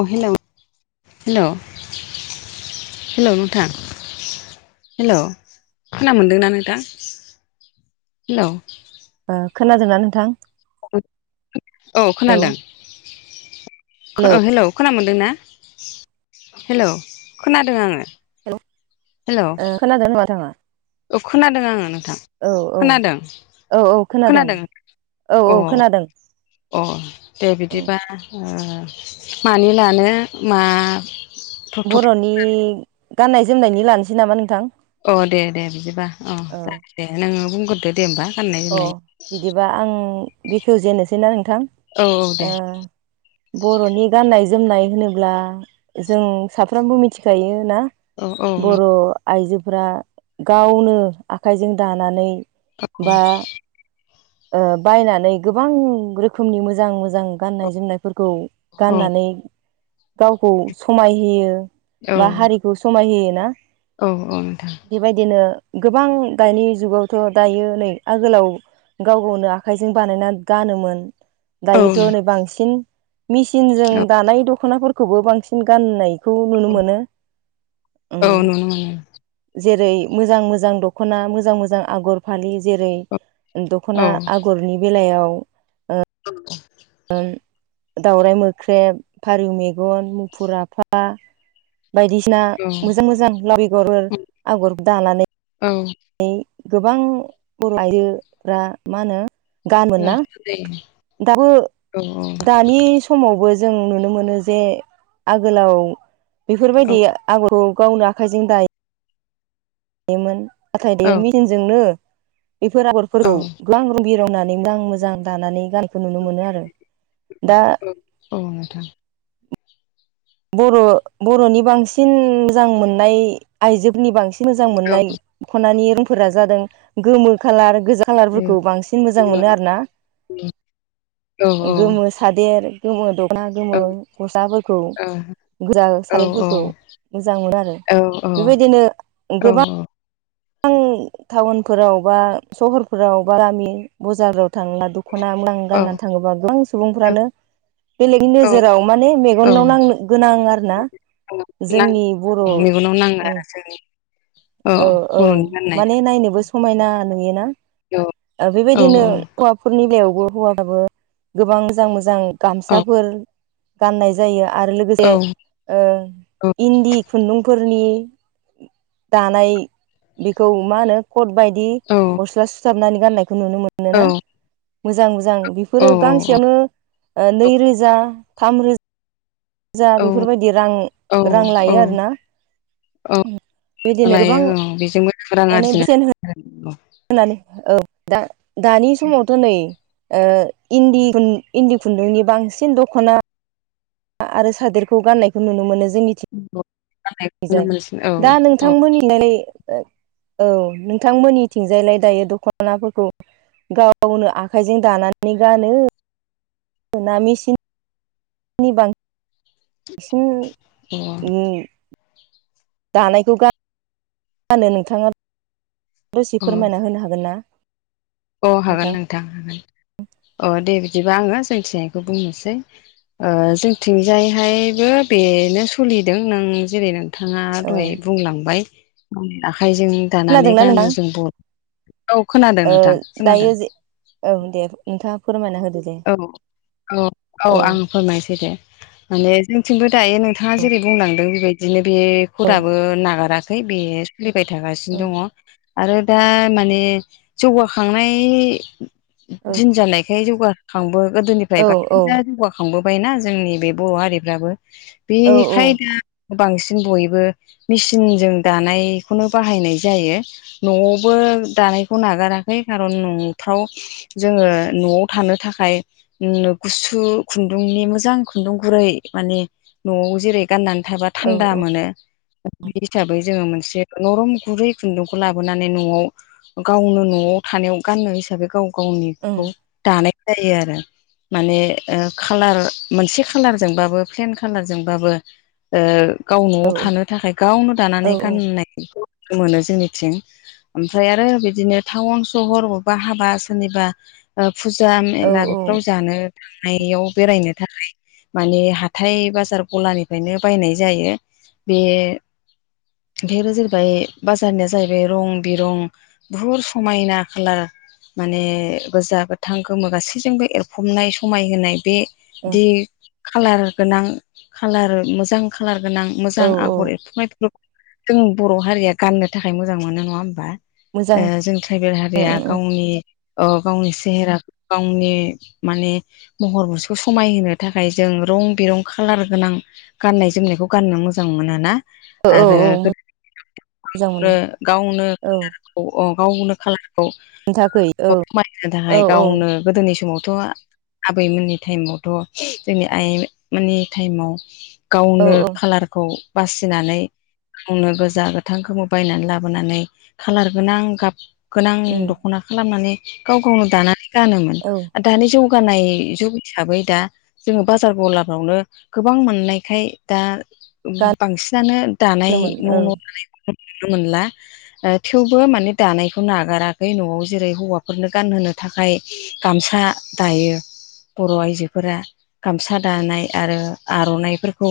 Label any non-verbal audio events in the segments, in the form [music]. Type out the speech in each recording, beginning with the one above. अ hello hello hello नोंथां hello खोना मोनदोंना नोंथां हेल' खोनादोंना नोंथां औ हेलौ खोनादों हेलौ खोना मोनदों ना हेलौ खोनादों आङो हेल' ओ खोनादों नामा थाङा अ खोनादों आङो नोंथां औ खोनादों औ खोनादों औ अ औ खोनादों अ दे उम बिदिबा ओ मानि लानो मा टपिक बर'नि गाननाय जोमनायनि लानोसै नामा नोंथां अ दे दे बिदिबा अ औ जाग दे नोङो बुंग्रदो दे होमबा गाननाय अ जोमनाय बिदिबा आं बेखेवजेनोसैना नोंथां औ औ दे ओ बर'नि गाननाय जोमनाय होनोब्ला जों साफ्रोमबो मिथिखायो ना औ औ नों बर' आइजोफोरा गावनो आखाइजों दानानै [inaudible] बा बायनानै गोबां रोखोमनि मोजां मोजां गाननाय जोमनायफोरखौ औ गाननानै गावखौ समायहोयो औ बा हारि समाय होयो ना औ औ नोंथां बेबायदिनो गोबां दानि जुगावथ' दायो नै आगोलाव गाव गावनो आखाइजों बानायना गानोमोन दायोथ' औ नै बांसिन मेसिनजों दानाय दख'नाफोरखौबो बांसिन गाननाय खौ नुनो औ मोनो औ नुनो मोनो जेरै मोजां मोजां दख'ना मोजां मोजां आगर फालि जेरै दख'ना औ आगरनि बेलायाव [inaudible] दावराइ मोख्रेब फारौ मेगन मुफुर आफा बायदिसिना औ मोजां मोजां लाव बेगर आगर दानानै औ ओ गोबां बर' आइजोफ्रा मा होनो गानोमोन ना ओं दे दाबो दानि समावबो जों नुनो मोनो जे आगोलाव औ बेफोरबायदि आगरखौ गावनो आखाइजों दाय दायोमोन नाथाय औ [unintelligible] मेचिनजोंनो बेफोर औ आगरफोरखौ गो [unintelligible] रं बिरंनानै आं मोजां दानानै गानखौ नुनो मोनो आरो दा औ नोंथां बर' बर'नि बांसिन मोजां मोननाय आइजोफोरनि बांसिन मोजां औ मोननाय औ ख'नानि रोंफोरा जादों गोमो खाालार गोजा खालारफोरखौ बांसिन मोजां मोनो आरो ना औ औ गोमो सादेर गोमो दख'ना गोमो गस्लाफोरखौ गोजा सादोरफोरखौ मोजां मोनो आरो औ बेबायदिनो गोबां औ बां टाउनफोराव बा सहरफोराव बा गामि बजाराव थां [unintelligible] दख'ना [unintelligible] गाननानै थाङोबा गोबां सुबुंफ्रानो बेलेगनि औ नोजोराव माने मेगनाव नांनो गोनां आरो ना नां जोंनि बर' मेगनाव नाङो उ [inaudible] औ जोंनि औ बर'नि गाननाया माने नायनोबो समायना नुयोना औ ओ औ बेबायदिनो औ हौवाफोरनि [unintelligible] लायावबो हौवा [unintelligible] बो गोबां मोजां मोजां औ गामसाफोर गाननाय जायो आरो लोगोसे औ ओ इन्दि खुन्दुंफोरनि दानाय बेखौ मा होनो कट बायदि गस्ला सुथाबनानै गाननायखौ नुनो मो मोनो ना मोजां मोजां बेफोरो गांसेयावनो ओ नैरोजा थाम रोजा जा बेफोरबायदि रां रां औ औ लायो औ आरोना औ उ बेदिनो गोबां लायो औ बेजोंबो रां माने बेसेन होन [inaudible] होनानै औ दा दानि समावथ' नै ओ इन्दि खुन इन्दि खुन्दुंनि बांसिन दख'ना आरो सादोरखौ गाननायखौ नुनो मोनो जोंनि हागौ गाननायखौनो [unintelligible] मोनसिन औ दा औ नोंथांमोननि [unintelligible] औ नोंथां मोनिथिंजायलाय दायो दख'नाफोरखौ गावनो आखाइजों दानानै गानो मोना मेसिन नि बां सिन अ [unintelligible] दानायखौ गा गानो नोंथाङा दसे फोरमायना होनो हागोन ना औ हागोन नोंथां हागोन औ दे बिदिबा आङो जोंथिजायखौ बुंनोसै ओ जोंथिंजायहायबो बेनो सलिदों नों जेरै नों थाङा ओ दहाय बुंलांबाय गावनि आखाइजों दानानै खोनादोंना गानो नोंथां जों ब औ खोनादों ओ नोंथां खोनादों दायो जे औ दे नोंथाङा फोरमायना होदो दे औ औ औ आं फोरमायसै दे माने जोंथिंबो दायो नोंथाङा जेरै बुंलांदों बेबायद बिदिनो बे औ खराबो नागाराखै बे सोलिबाय थागासिनो ओं दङ आरो दा माने जौगाखांनाय औ दिन जानायखाय जौगा खांबो गोदोनिफ्राय औ बांसिना जौगाखांबोबायना जोंनि बे बर' हारिफ्राबो औ बेखाय दा बांसिन बयबो मिसिनजों दानायखौनो बाहायनाय जायो न'आवबो दानायखौ नागाराखै खारन न'फ्राव जोङो न'आव थानो थाख फाय उ गुसु खुन्दुंनि मोजां खुन्दुं गुरै माने न'आव जेरै गाननानै थाबा औ थान्दा मोनो। बे हिसाबै जोङो मोनसे नरम गुरै खुन्दुंखौ लाबोनानै न'आव गावनो न'आव थानायाव गाननो हिसाबै गाव गावनिखौ ओं दानाय जायो आरो। माने खालार मोनसे खालारजोंबाबो प्लेन खाालारजोंबाबो ओ गाव न'आव औ थानो थाखाय गावनो औ दानानै गाननायखौ मोनो जोंनिथिं। ओमफ्राय आरो बिदिनो टाउन सहर बबेबा हाबा सोरनिबा फुज फुजा औ मेलाफ्राव ओं जानो थांनायाव बेरायनो थाखाय माने हाथाय बाजार गलानिफ्रायनो बायनाय जायो बे ओंखाय जाहैबाय बाजारनिया जाहैबाय रं बिरं बुहुत समायना खालार माने गोजा गोथ गोथां गोमो गासैजोंबो एरफबनाय समायहोनाय बेदि कालार गोनां कालार मोजां कालार गोनां औ मोजां औ आगर एरथुमनाय जों बर' हारिया गाननो थाखाय मोजां मोनो नङा होमबा मोजां ओ उम जोंथ ट्राइबेल हारिया उम गावनि गावनि सेहेरा गावनि माने महर मुस्रिखौ समायहोनो थाखाय जों रं बिरं खालार गोनां। गाननाय जोमनायखौ गाननो मोजां मोनो ना? औ औ आरो औ मोजां मोनो गावनो गावनो औ औ गावनो खालारखौ खोन्थाखै औ खमायनो औ थाखाय गावनो गोदोनि समावथ' आबैमोननि टाइमावथ' जोंनि आइमोननि टाइमाव औ गावनो औ खालारखौ बासिनानै गावनो गोजा गोथां गोमो बायनानै लाबोनानै खाालार गोनां गाब गोनां उम दख'ना खालामनानै गाव गावनो दानानै गानोमोन। औ दानि जौगानाय जुग हिसाबै दा जोङो बाजार गलागावनो गोबां मोननायखाय दा बांसिनानो दानाय गानोमोन न' न' लानाय औ नुनो मोनला थेवबो माने दानायखौ नागाराखै न'आव जेरै हौवाफोरनो गानहोनो थाखाय गामसा दायो बर' आइजोफोरा गामसा दानाय आरो आर'नाइफोरखौ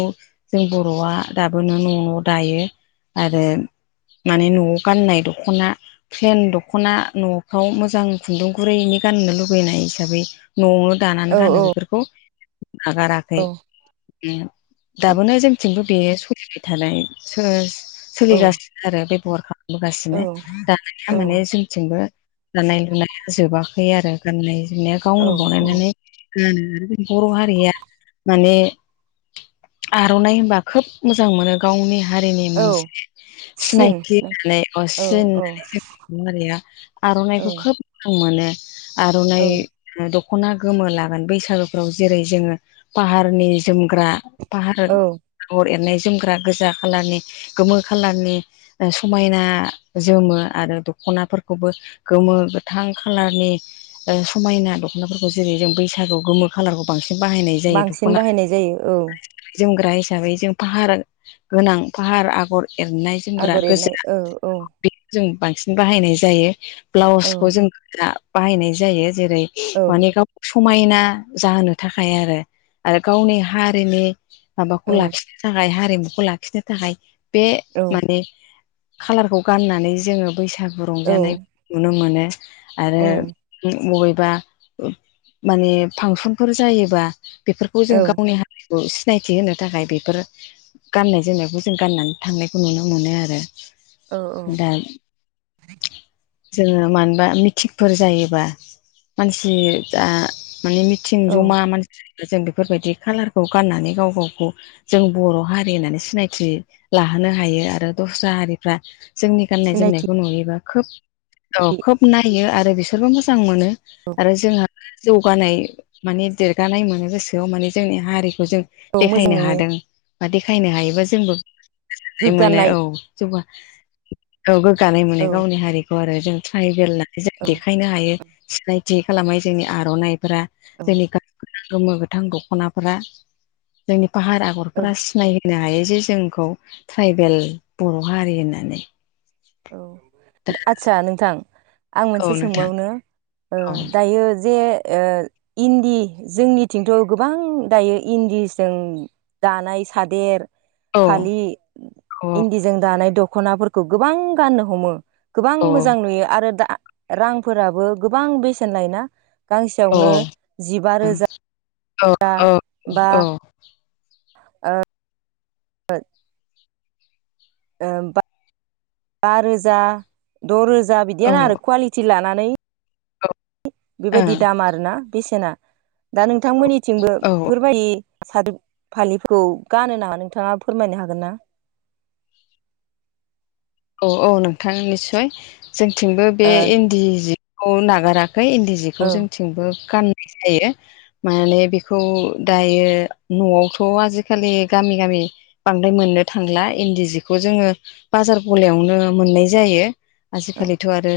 जों बर'आ दाबोनो न' न' दायो आरो। माने न'आव गाननाय दख'ना प्लेन दख'ना न'फ्राव मोजां खुन्दुं गुरैनि गाननो लुबैनाय हिसाबै न'आव दानानै औ गानो औ बेफोरखौ नागारा औ दाबोनो जोंथिंबो बे सलिबाय थानाय सोर औ सोलिगासिनो आरो बेबहार खालामबोगासिनो दानिया औ माने जों थिंबो दानाय लुनाया जोबाखै आरो गाननाय जोमनाया औ गावनो बनायनानै औ ग बर' हारिया माने आर'नाइ होनबा खोब मोजां मोनो गावनि हारिनि औ मोनसे सिन सिनायथि औ होननानै अ औ सि औ जोंया आर'नाइखौ खोब म मोनो औ आर'नाइ दख'ना गोमो लागोन बैसागुफ्राव जेरै जोङो पाहारनि जोमग्रा फाहार औ आगर एरनाय जोमग्रा गोजा खालारनि गोमो खालारनि समायना जोमो आरो दख'नाफोरखौबो गोमो गोथ थां खालारनि समायना दख'नाफोरखौ जेरै जों बैसागुआव गोमो खालारखौ बांसिन बाहायनाय जायो बांसिन दख'नाखौ। बाहायनाय जायो औ जोमग्रा हिसाबै जों फाहार गोनां फाहार आगर एरनाय जोमग्रा आगर एरनाय गोजा औ औ बे जों बांसिन बाहायनाय जायो औ ब्लाउसखौ जों बाहायनाय जायो जेरै माने गाव समायना जाहोनो थाखाय आरो आरो गावनि हारिनि माबाखौ औ लाखि थाखाय हारिमुखौ लाखिनो थाखाय बे औ माने खाालारखौ गाननानै जोङो बैसागु औ रंजानाय नुनो मोनो आरो। उम बबेबा माने फांसनफोर जायोबा बेफोरखौ जों औ गावनि हारिखौ सिनायथि होनो थाखाय बेफोर गाननाय जोमनायखौ जों गाननानै थांनायखौ नुनो मोनो आरो। औ औ दा जोङो मानोबा मिथिंफोर जायोबा मानसि जा माने मिथिं औ जमा मान जों बेफोरबायदि खालारखौ गाननानै गाव गावखौ जों बर' हारि होननानै सिनायथि लाहोनो हायो आरो दस्रा हारिफ्रा जोंनि गान्नाय सिनायथि जोमनायखौ नुयोबा खोब औ खोब नायो आरो बिसोरबो मोजां मोनो। औ आरो जोंहा जौगानाय माने देरगानाय मोनो गोसोआव माने जोंनि हारिखौ जों औ मोजां देखायनो नुयो हादों बा देखायनो हायोबा जोंबो मोनो गोग्गानाय औ। ज गोग्गानाय मोनो औ गावनि हारिखौ आरो जों ट्राइबेल न जों औ देखायनो हायो सिनायथि खालामनाय जोंनि आर'नाइफोरा औ जोंनि गा गोमो - गोथां दख'नाफोरा जोंनि फाहार औ आगरफोरा सिनायो होननो हायो जे जोंखौ ट्राइबेल बर' हारि होननानै औ आदसा नोंथां। आं औ मोनसे नोंथां सोंबावनो ओ औ दायो जे ओ इन्दि जोंनिथिंथ' गोबां दायो इन्दिजों दानाय सादेर औ फालि इन्दिजों दानाय दख'नाफोरखौ गोबां गाननो हमो। गोबां मोजां नुयो आरो दा रांफोराबो गोबां बेसेन लायना औ गांसेयावनो जिबा औ रोजा बा औ ओ बद [unintelligible] ओ बा रोजा द' रोजा औ बिदियानो औ आरो कुवालिटि लानानै बेबायदि दाम आरोना बेसेना दा नोंथांमोननिथिंबो औ बेफोरबायदि सार फालिखौ गानो नामा नोंथाङा फोरमायनो हागोन ना। औ औ नोंथां निस्सय जोंथिंबो बे ओ इन्दि जिखौ नागाराखै इन्दि जि औ जिखौ जोंथिंबो गाननाय जायो। माने बेखौ दायो न'आवथ' आजिखालि गामि - गामि बांद्राय मोननो थांला इन्दि जिखौ जोङो बाजार गलायावनो मोननाय जायो आजिखालिथ' आरो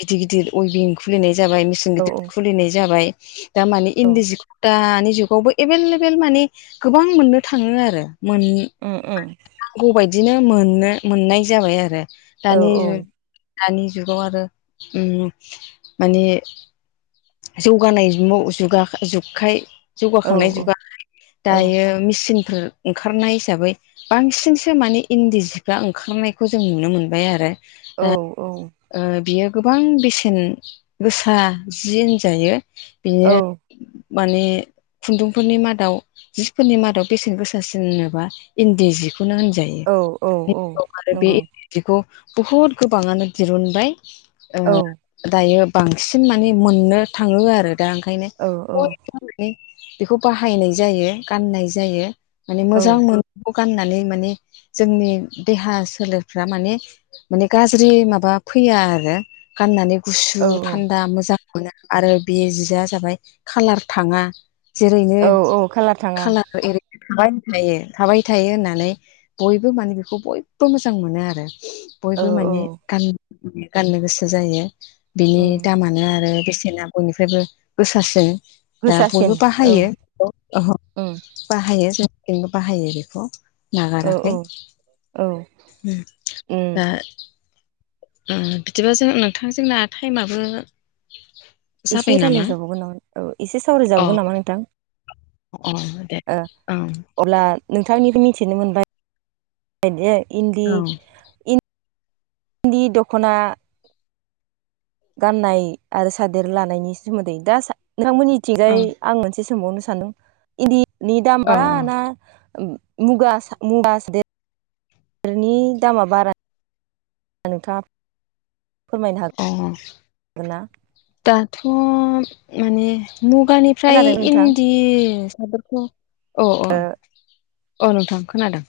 गिदिर -गिदिर अइबिं खुलिनाय जाबाय मेसेन औ गिदिर खुलिनाय जाबाय। दामानि औ इन्दि जि दानि जुगावबो एभेललेबोेल माने गोबां मोननो थाङो आरो मोन ओ - ओ। नांगौबायदिनो मोननो मोननाय जाबाय आरो औ दानि दानि जुगाव आरो उम माने जौगानाय जुगाखाय औ जौगाखांनाय जुगाय औ दायो मेसिन फोर ओंखारनाय हिसाबै बांसिनसो माने इन्दि सिफ्रा ओंखारनायखौ जों नुनो मोनबाय आरो। दा ओ बियो गोबां बेसेन गोसा जि होनजायो बियो माने खुन्दुंफोरनि मादाव जिफोरनि मादाव बेसेन गोसासिनबा इन्दि जिखौ बेनो औ औ औ होनजायो आरो बे‌ नंगौ [unintelligible] बुहुद गोबाङानो दिरुनबाय ओ‌ औ दायो बांसिन मान माने‌ मोननो थाङो आरो दा ओंखायनो औ औ बेखौ बाहायनाय जायो गाननाय जायो माने मोजां मोनो बेखौ गाननानै माने जोंनि देहा सोलेरफ्रा माने माने गाज्रि माबा फैया आरो गाननानै गुसु औ थान्दा मोजां [unintelligible] आरो बे जिआ जाबाय कालार थाङा जेरैनो औ औ खालार थाङा खालार ओरैनो थाबाय थायो थाबाय थायो होननानै बयबो माने बेखौ बयबो मोजां मोनो आरो। औ बयबो औ माने गान गाननो गोसो जायो बिनि उम दामानो आरो आरो बेसेना बयनिफ्रायबो गोसासिन दा गोसासिन बयबो औ बाहायो उम बाहायो जोंंबो बाहायो बेखौ औ औ नागाराखै औ उम दा बिदिबा जों नोंथां जोंना टाइमाबो? एसे जाबाय नामा रायज्लायजाबावगोन नामा औ एसे अ सावरायजाबावगोन नामा नोंथां? अ दे ओ औ अब्ला नोंथांनिफ्राय मिथिनो मोनबाय इदि इन्दि औ इ दि दख'ना गाननाय आरो सादेर लानायनि सोमोन्दै दा नोंथांमोननि थिगाय औ आं मोनसे सोंबावनो सानदों इन्दिनि दाम बारा ना। मुगा मुगा सादरनि दामा बारा [unintelligible] फोरमायनो अ हागोन ना दाथ' माने मुगानि फ्राय खोनादों नोंथां इन्दि साबखौ अ अ अ नोंथां खोनादों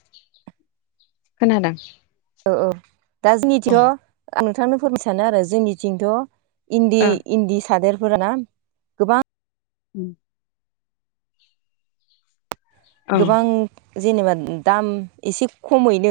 खोनादों? ओ ओ दा ओ जोंनिथिंथ आं नोंथांनो फोरमाय सानो आरो जोंनिथिंथ' इन्दि इन्दि सादोरफोर ना गोबां [unintelligible] ओं गोबां जेनेबा दाम एसे खमैनो